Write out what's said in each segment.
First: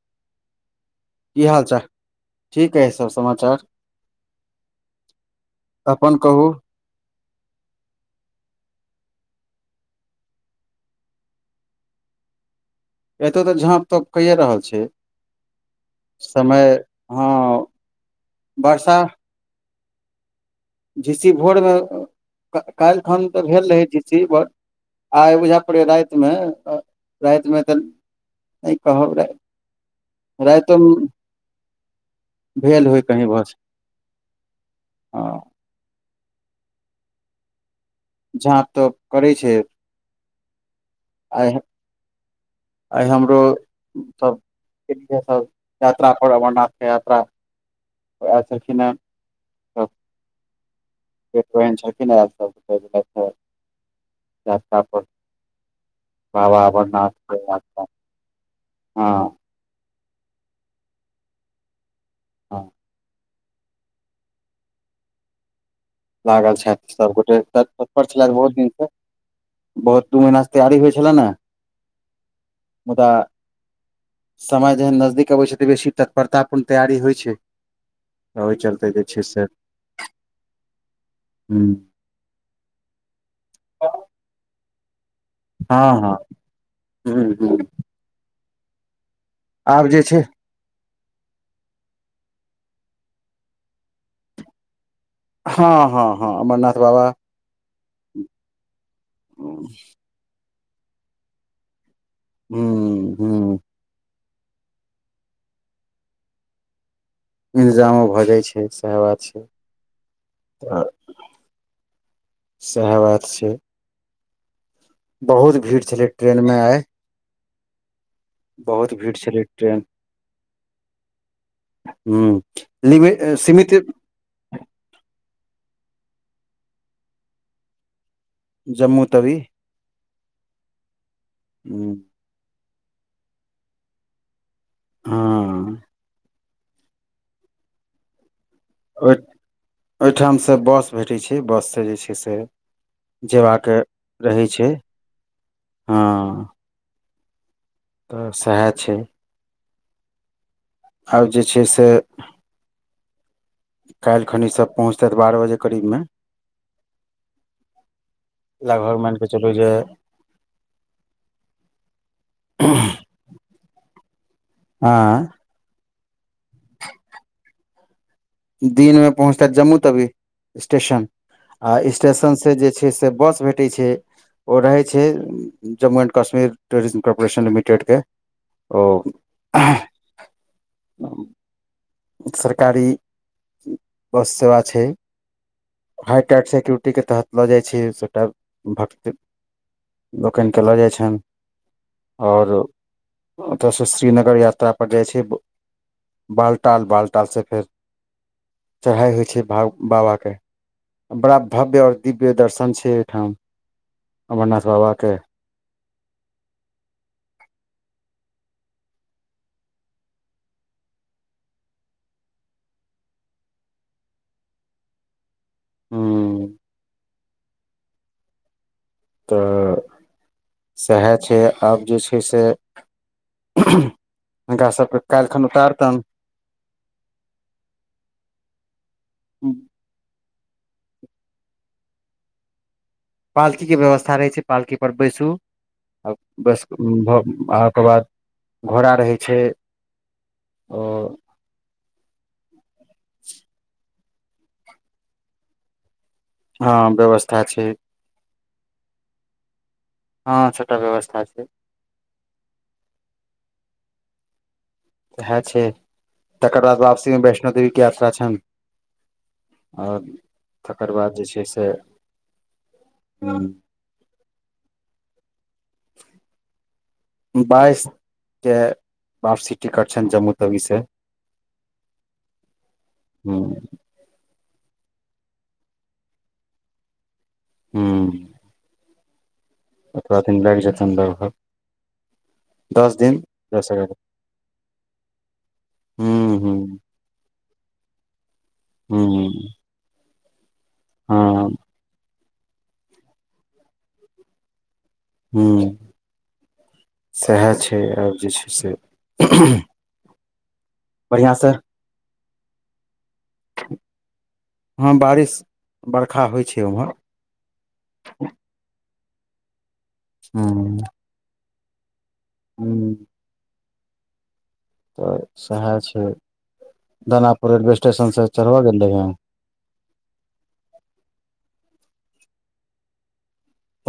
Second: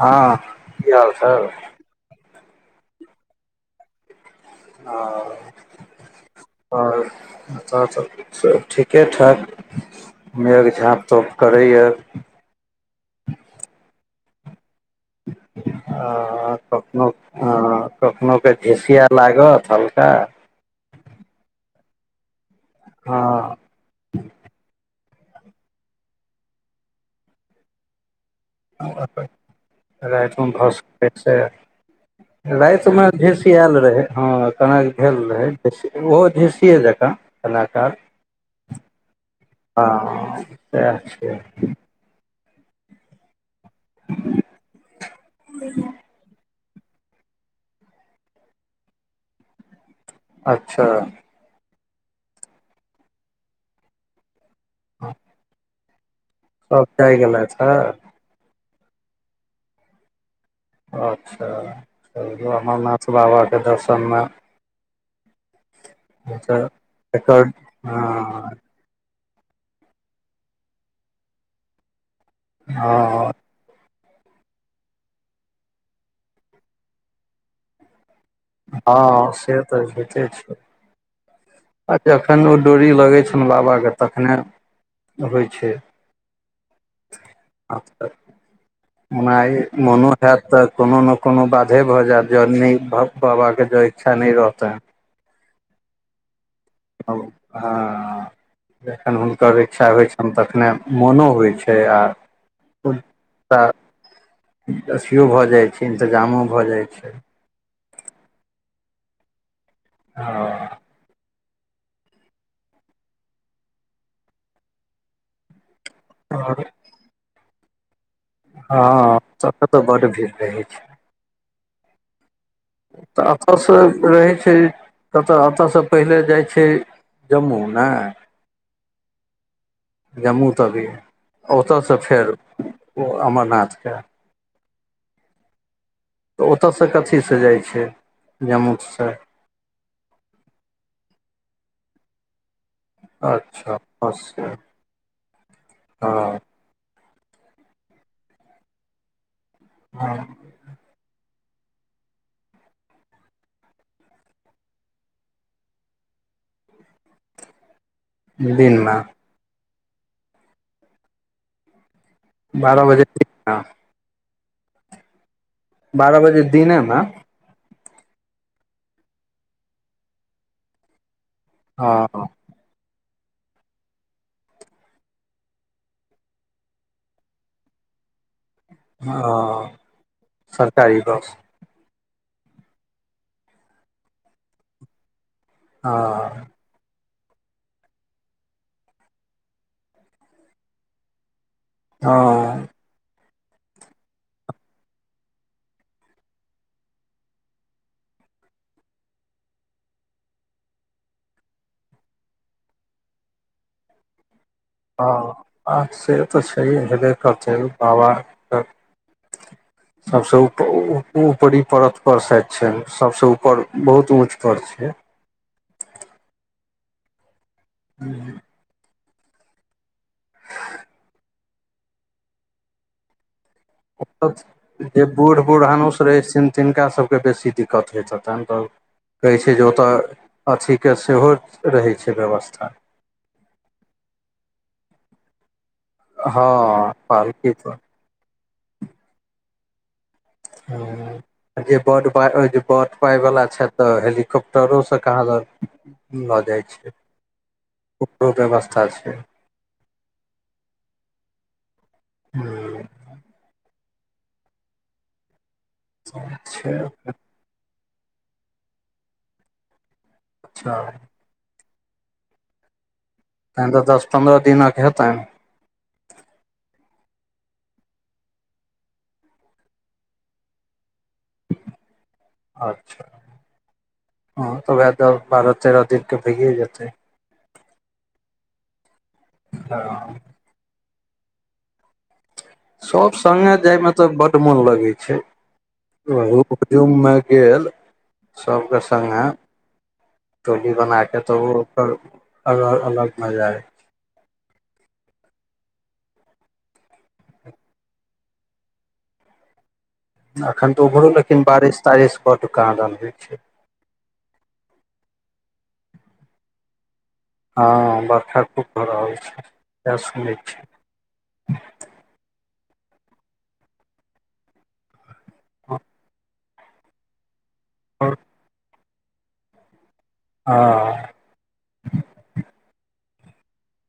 हँ की हाल की सब हाल चाल ठीक अइछ सब समाचार हँ अपन कहू ओर तऽ सब ठीके ठाक मेघ झाँप तोप करैए एतौ तऽ झाँप त कहिये रहल छी हं कखनो कखनो के वर्षा झिसिया लागत हल्का झीसी भोर में काल्हि खन तऽ हँ भेल रहे जिस ची ब आइ बुझै परय राइतमे राइतमे तऽ नहि कहब राइतमे भऽ रातिोमे सकय से भेल राइत होय मे कहीं बस झिसियेल रहै हँ कनाकऽ भेल हँ रहै ओहो झिसिए जकाँ कलाकार झाप तोप करै छै हँ तऽ आइ आइ हमरो सब यात्रा पर अमरनाथ यात्रा उह एल छलखिन हँ त अच्छा न यात्र पर [unintelligible] बाबा सब अमरनाथ जाइ गेलथि हे पर हँ अच्छा चल हँ अमरनाथ बाबाके दर्शन में लागल एकर छइथ सबगोटे एकर तत्पर छलथि बहुत हँ दिनसँ बहोत दू महीनासँ तैयारी होइ छलैन हैं मुदा हँ समय जहन नजदीक अबे छै तऽ बेसी तत्परता पूर्ण तैयारी होइ छै तऽ ओहि चलते जे छै हँ से तऽ हयते छै हूँ आ जखन ओ डोरी लगै छनि बाबाके तखने होइ छै हँ हँ हूँ हूँ [inaudible] [inaudible] माई आब जे मोनो छै हैत तऽ कोनो ने कोनो बाधे भऽ जायत जँ नहि बाबाके जँ इच्छा नहि रहतै हँ हँ हँ अमरनाथ बाबा हां [inaudible] जखन हुनकर इच्छा होइ छै तखने मोनो होइ छै हूँ हूँ आ [inaudible] असियो भऽ जाइत छै इन्तजामो भऽ जाइत छै इन्तजामो भऽ जाइ छै सएह बात छै [unintelligible] [inaudible] सएह बात छै बहुत भीड़ छलै ट्रेन हँ में आए भीड़ हँ छलै सब त तऽ ट्रेन बड भीड़ रहैत छै [inaudible] लिमिट तऽ एतसँ सीमित रहै छै कतऽ एतऽसँ पहिले जाइ छै जम्मू ने जम्मू तवी जम्मू तवी हूँ, ओतयसँ फेर ओ अमरनाथ के [unintelligible] तऽ ओतयसँ कथीसँ जाइ छै जम्मू ओहि ओहिठमसँ बस भेटैत छै बस सँ जाय छै से जेबाक अच्छा बस रहै छै [inaudible] हँ तऽ सेहै छै [unintelligible] आब जे छै से काइल खनि ई सब पहुँचते बारह बजे करीबमे दिनमे लगभग मानि कऽ चलू जे [inaudible] बारह बजे [unintelligible] [unintelligible] बारह बजे दिने मे दिन मे पहुंचताइत जम्मू तवी स्टेशन आ हँ स्टेशन से जे छै से बस भेटै छै ओ रहै छै Jammu and Kashmir tourism corporation limited के हां [inaudible] सरकारी बस सरकारी [inaudible] बस सेवा छै हाई हँ टाईट सिक्योरटी के तहत लऽ जाइत छी सभटा भक्त [inaudible] लोकैन क लऽ जाइत छनि [inaudible] और हँ ओतय से श्रीनगर यात्रा पर जाइ छै [inaudible] बालट टाल बालटाल सँ फेर चढ़ाइ होइ छै बाबाके बड़ा भव्य और दिव्य दर्शन छै ओहिठाम अमरनाथ बाबा हँ आ से तऽ छैहै हेबे करतै बाबाके [inaudible] सबसे ऊपरी परत पर सैयद छै सबसे ऊपर बहुत ऊंच पर छै हूं दिल्ली तऽ सएहा छै आब जे छै से अपथ हुनका सबके जे काल्हि बूढ़ खन उतारतनि बूढ़ानुस रहै सिन तिनका सबके बेसी दिक्कत होइत हेतनि तऽ ठीक कहै छै जे ओतऽ अथी के सेहो रहै छै व्यवस्था पालकी के व्यवस्था रहै छै पालकी पर बैसू आ हँ बस भऽ पालकी आ पर के बाद घोड़ा रहै छै ओ हँ जे बड पा अइ बड पाइवला छैथ तऽ हेलीकॉप्टरो स कहाँ दन लऽ जाय हँ छै व्यवस्था छै ओकरो व्यवस्था छै हँ छोटा व्यवस्था छै हूं एहै छै तकर अच्छा बाद वापसी में बैस वैष्णो देवीके यात्रा छइन ओर अच्छा तकर बाद जे छै से तहन तऽ दस पन्द्रह दिनक हेतइन अन बाईस के वापसी टिकट छइन जम्मूतवी से अच्छह ह हँ तऽ वएह दऽ बारह तेरह दिनके भइए जेतै हूं हँ ओतबा दिन लाइग जैत सम्भवत सब संगे जयमे एगारह तऽ बड्ड मोन लगैत छै हूँ हूँ हुदुम में गेल सबके संगे हूँ टोली बनाके तऽ हँ ओ ओकर अलग अलग मजा अय हूं सएह छै आब जे छै से एखन तऽ ओम्भरो बढ़िआँ लेकिन से बारिस तारिस बड कहां दन होइ छै हँ बारिश बरखा होइ छै ओम्हर हँ बरखा खूब भऽ रहल छै इएहा सुनै छियै हूं तऽ सएहा छै दानापुर रेलवे स्टेशनसँ चढ़बऽ गेल रहियैन आ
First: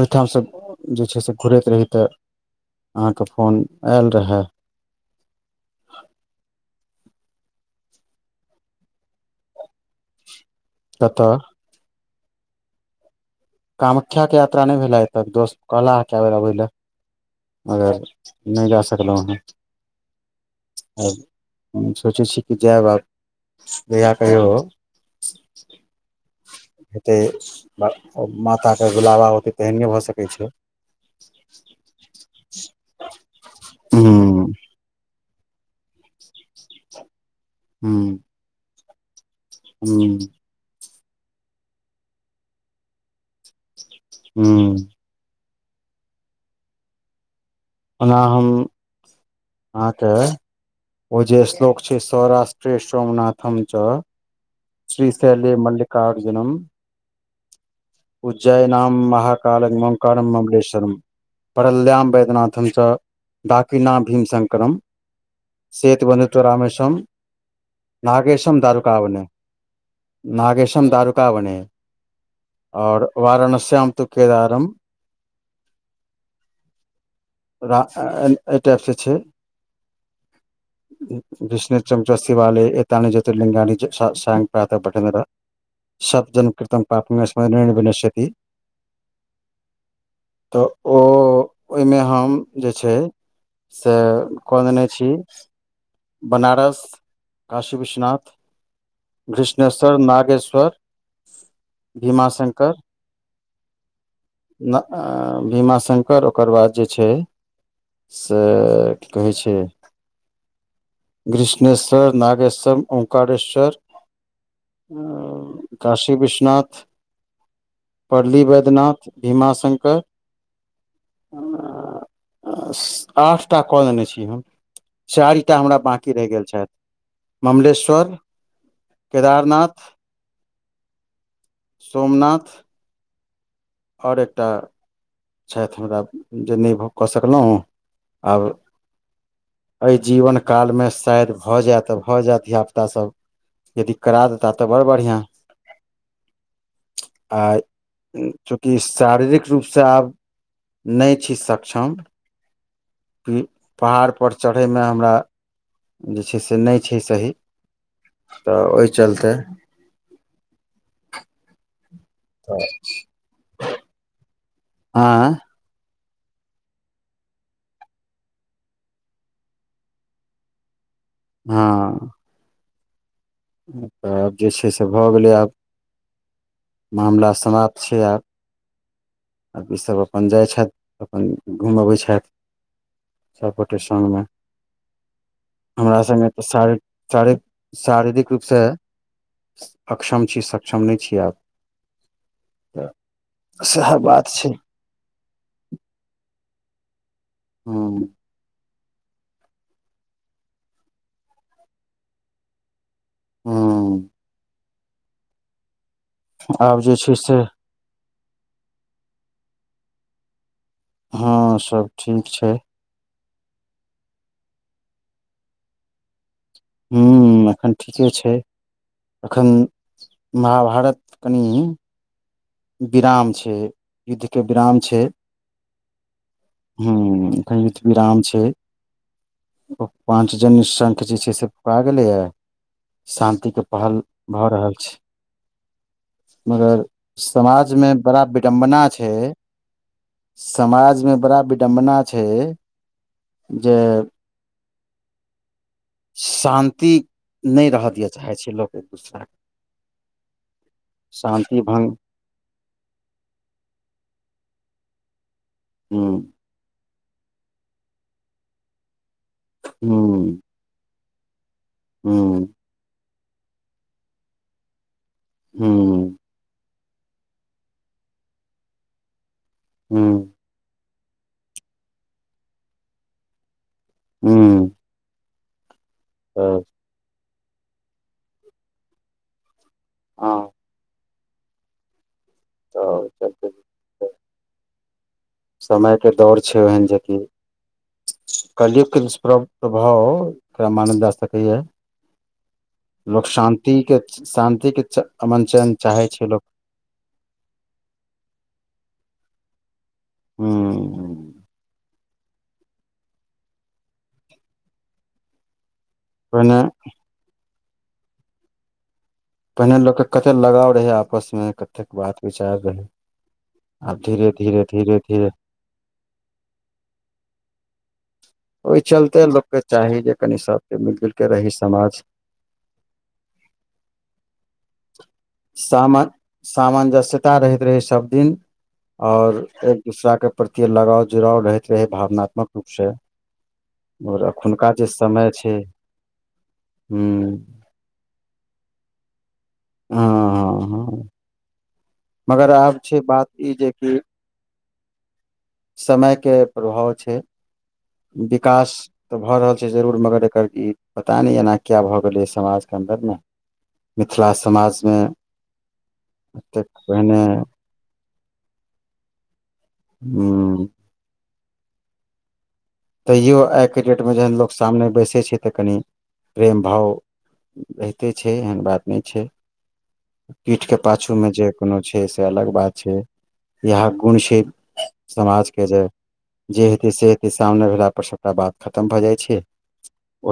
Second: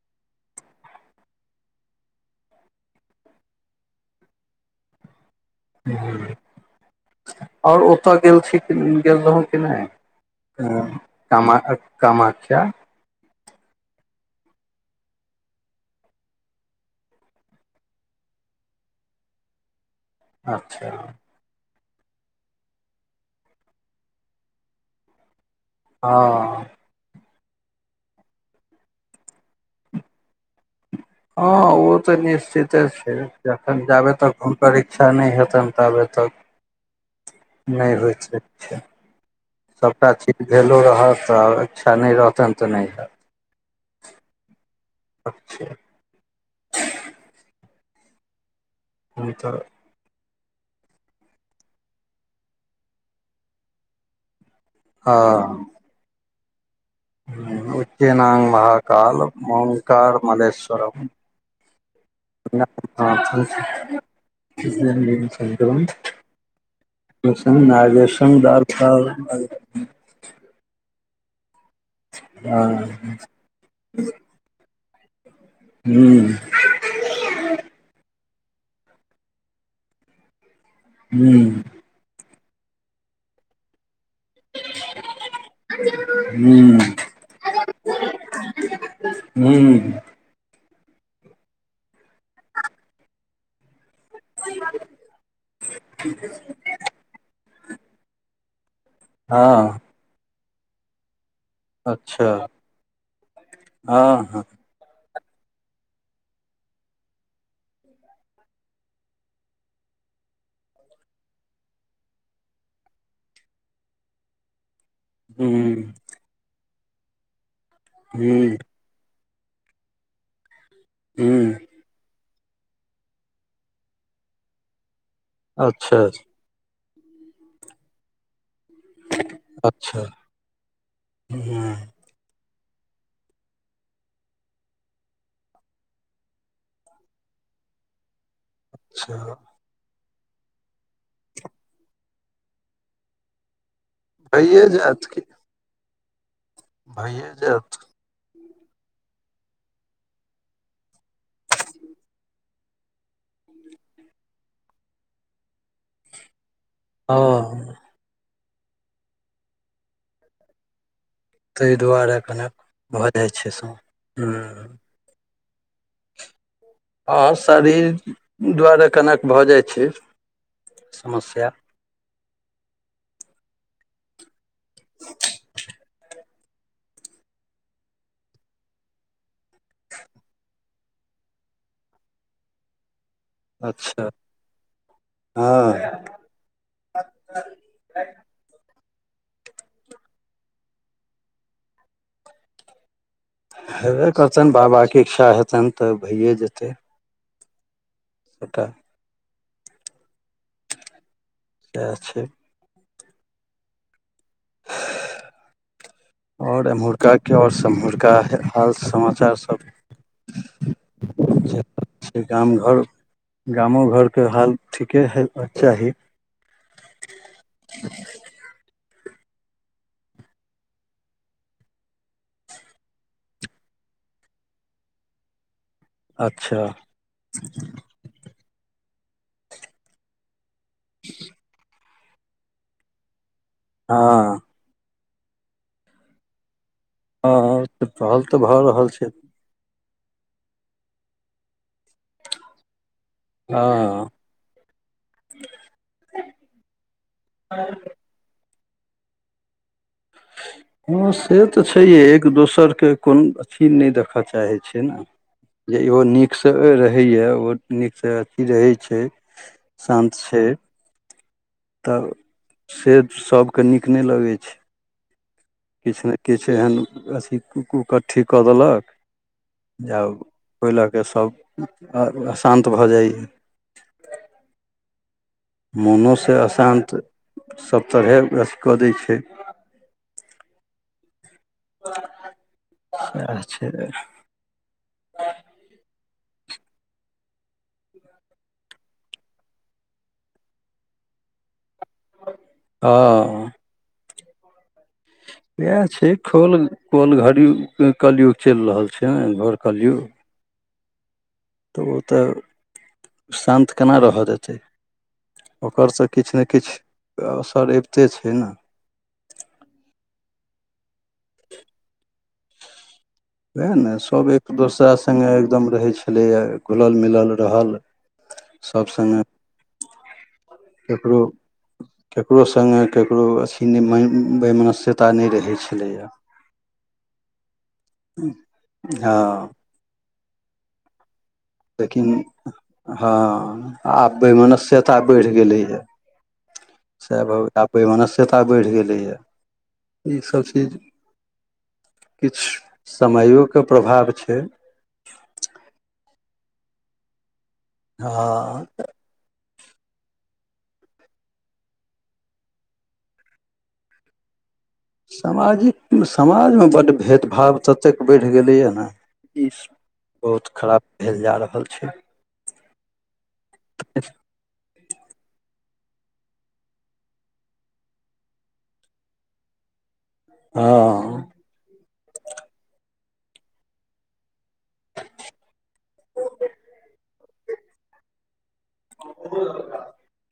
ओहिठामसँ जे छै से घुरैत रही तऽ अहाँके फोन एल रहय आओर ओतऽ गेल छी गेल रहौं कि नय क कतय कामख्या कामाख्या के यात्रा कय भेलय एखन दोस्त कहलाहे के बेर अबय ले मगर नय जा सकलहुँ हं अच्छा सोचै छी कि जैब आब जहिया कहियो हँ ते सु अं अम माताके बुलाबा अतय त एहन नै भऽ सकै छै ते आओर तऽ निश्चिते छै जखन जाबे हूं तक हुनकर इच्छा नय हेतनि ताबे तक नइ हूं होइच ख्या सबटा हूं चीज भेलो रहत आ इच्छा नय रहतनि तऽ नय हैत हूं अच्छे ओना हम होय त हाँ तऽ ओ जे श्लोक छै सौराष्ट्रीय सोमनाथम च श्रीशैली हँ मल्लिकार्जुनम उच्चेनांग उज्जयना महाकाल महाकाल ओंकार मंकणम ममलेश्वरम मलेश्वरम परल्यम वैद्यनाथम च डाकिना भीम शङकरम शेत बनु ट्वरामेशम [unintelligible] नागेशम दारुकावणे आओर हम्म वाराणसम त केदारम हू र एहि टाइपसँ छै हम्म विष्णु चमचुथीवाले एतानी ज्ज्योतिर्लिंगाान प्रातः पठन रहे सभजन कृतं पापने ऋणं विनश्यति हूं तऽ ओ ओहि में हम जे छै से कऽ लेने छी बनारस काशी विश्वनाथ हँ घृष्णेश्वर नागेश्वर अच्छा भीमाशंकर हँ हँ भीमाशंकर ओकर बाद जे छै से की कहय छै ग्रिष्णेश्वर नागेश्वरम ओंकारेश्वर काशी विश्वनाथ ह पली ह बैद्यनाथ भीमाशंकर हूँ आठ टा कऽ देने छी हम चारि टा हमरा अच्छा बकी रहि गेल छथि ममलेश्वर केदारनाथ अच्छा हूँ सोमनाथ आओर एकटा छथि हमरा जे नहि भ कऽ सकलहुँ आब अच्छा एहि जीवन कालमे शायद भऽ जाय तऽ भऽ जाय धियापुता सभ यदि करा देता भइए तऽ बड़ जायत की बढ़िया भइए जायत चूँकि शारीरिक रूप से आब नहि छी सक्षम पहाड़ पर चढ़य मे हमरा जे छै से नहि छै सही हँ तऽ ओहि चलते ताहि दुआरे कने भऽ जाइ छै से हूं आँय हँ शरीर दुआरे कनेक भऽ जाइत छै समस्या हँ तऽ आब जे छै से भऽ गेलै आब मामला समाप्त छै आब आ ईसभ अपन जाइ छथि अपन घूमबैत छथि सबगोटे अच्छा सगमे हमरा हँ सङ्गे तऽ सारि [unintelligible] शारीरिक रूपसँ अक्षम छी, सक्षम नहि छियै आब। सैहे बात छै जेहेन बाबाके इच्छा हेतनि तऽ भइए जेतै। हूॅं एतय तेॅं छै हूॅं आओर आब जे छै एम्हुरकाके से आओर सम्हुरका हाल समाचार सभ हँ जे सभ छै ठीक गाम-घर गामो घरके हाल ठीके हइबक चाही हूँ एखन ठीके छै, एखन महाभारत कनि विराम छै, युद्धके विराम छै अच्छा हू कनी त विराम छै पाँच जन्य शंख जे छै से, फुका गेलैए शान्तिके पहल हँ भऽ रहल छै मगर हँ तऽ समाजमे पहल बड़ा तऽ भऽ विडम्बना रहल छै समाजमे बड़ा विडम्बना छै जे [inaudible] हँ शान्ति नहि रहय दिअ चाहै छै लोक एक-दूसराके हँ, से तऽ भंग छैहे एक दोसरके कोन अथी नहि देखऽ चाहे छै, जे इहो नीक हूँ रहैए ओ नीकसँ अथी रहै छै, शान्त हूँ छै। तॅं हूँ से सबके नीक नहि लगै छै, किछु हूँ नहि किछु एहन अथी उकट्ठी कऽ देलक जे आब हूँ ओहि लऽ कऽ सभ अशान्त भऽ जाइए हूॅं मोनोसँ अशान्त सभ तरहे अथी कऽ दै छै, हँ तऽ सैह, चलते छै। समयके दौड़ छै ओहन जे कि कलयुगके दुष्प्र प्रभाव एकरा मानल जा सकैए। लोक हँ शान्तिकके, शान्तिके अमन-चैन चाहै छै लोक कौन घड़ी कलयुग चलि रहल छै घोर कलयुग हूॅं तऽ ओ तॅं शान्त केना रहऽ देतै? ओकर- पहिने किछ-ने-किछ असरि अबिते छै ने! पहिने लोककेॅं कते लगाव रहै आपसमे, कतेक बात-विचार रहै उएह ने सभ एक दोसरा धीरे संगे एकदम रहै छलैए, घुलल मिलल रहल ओहि सभ सङ्गे चलते लोककेँ चाही जे कनि सभकेॅं मिलि-जुलि ककरो कऽ रही समाज ककरो सङ्गे ककरो अथी नै बैनस्यता नै रहै सामा छलैया सामंजस्यता रहैत रहै सभ दिन हँ आओर एक- दूसराके प्रति लगाव-जुड़ाव रहैत रहे लेकिन, भावनात्मक रूप से हँ आब आओर एखुनका जे वैमसियता बढ़ समय छै गेलै है सह हूँ भ आब वैमनस्यता बढ़ि गेलैए हँ ईसभ चीज हँ हँ मगर किछु आब छै बात ई समयोकेॅं प्रभाव छै समयके प्रभाव छै, हँ विकास तऽ भऽ रहल छै जरूर मगर एकर ई पता नहि एना किए भऽ गेलैए समाजकेॅं अन्दरमे? मिथिला समाज सामाजिक, समाजमे एतेक बड्ड पहिने भेदभाव ततेक बढ़ि गेलैए ने, ई बहुत हूँ खराब भेल जा रहल छै। तैओ आइके डेटमे जखन लोक सामने बैसै छै तँ कनि प्रेम-भाव रहिते छै एहन बात नहि छै पीठ के पा छू हँ मे जे कोनो छै से अलग बात छै इह गुण छै समाज के जे जे हेतै से हेतय सामने भेला पर सबटा बात खतम भऽ जाइ छै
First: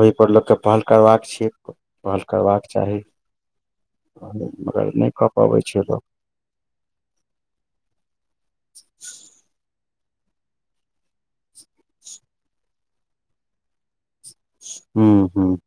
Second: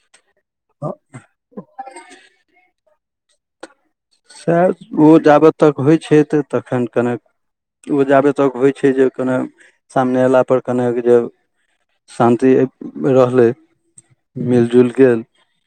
ओहिपर लोककेँ पहल करबाक छीये पहल करबाके चाही मगर सएह ओ नहि कऽ जाबत पबै तक होइ लोक छै तऽ तखन कनेक ओ जाबे तक होइ छै जे कने सामने अयलापर कनेक जे शान्ति रहलै मिल जुलि हूँ गेल हूँ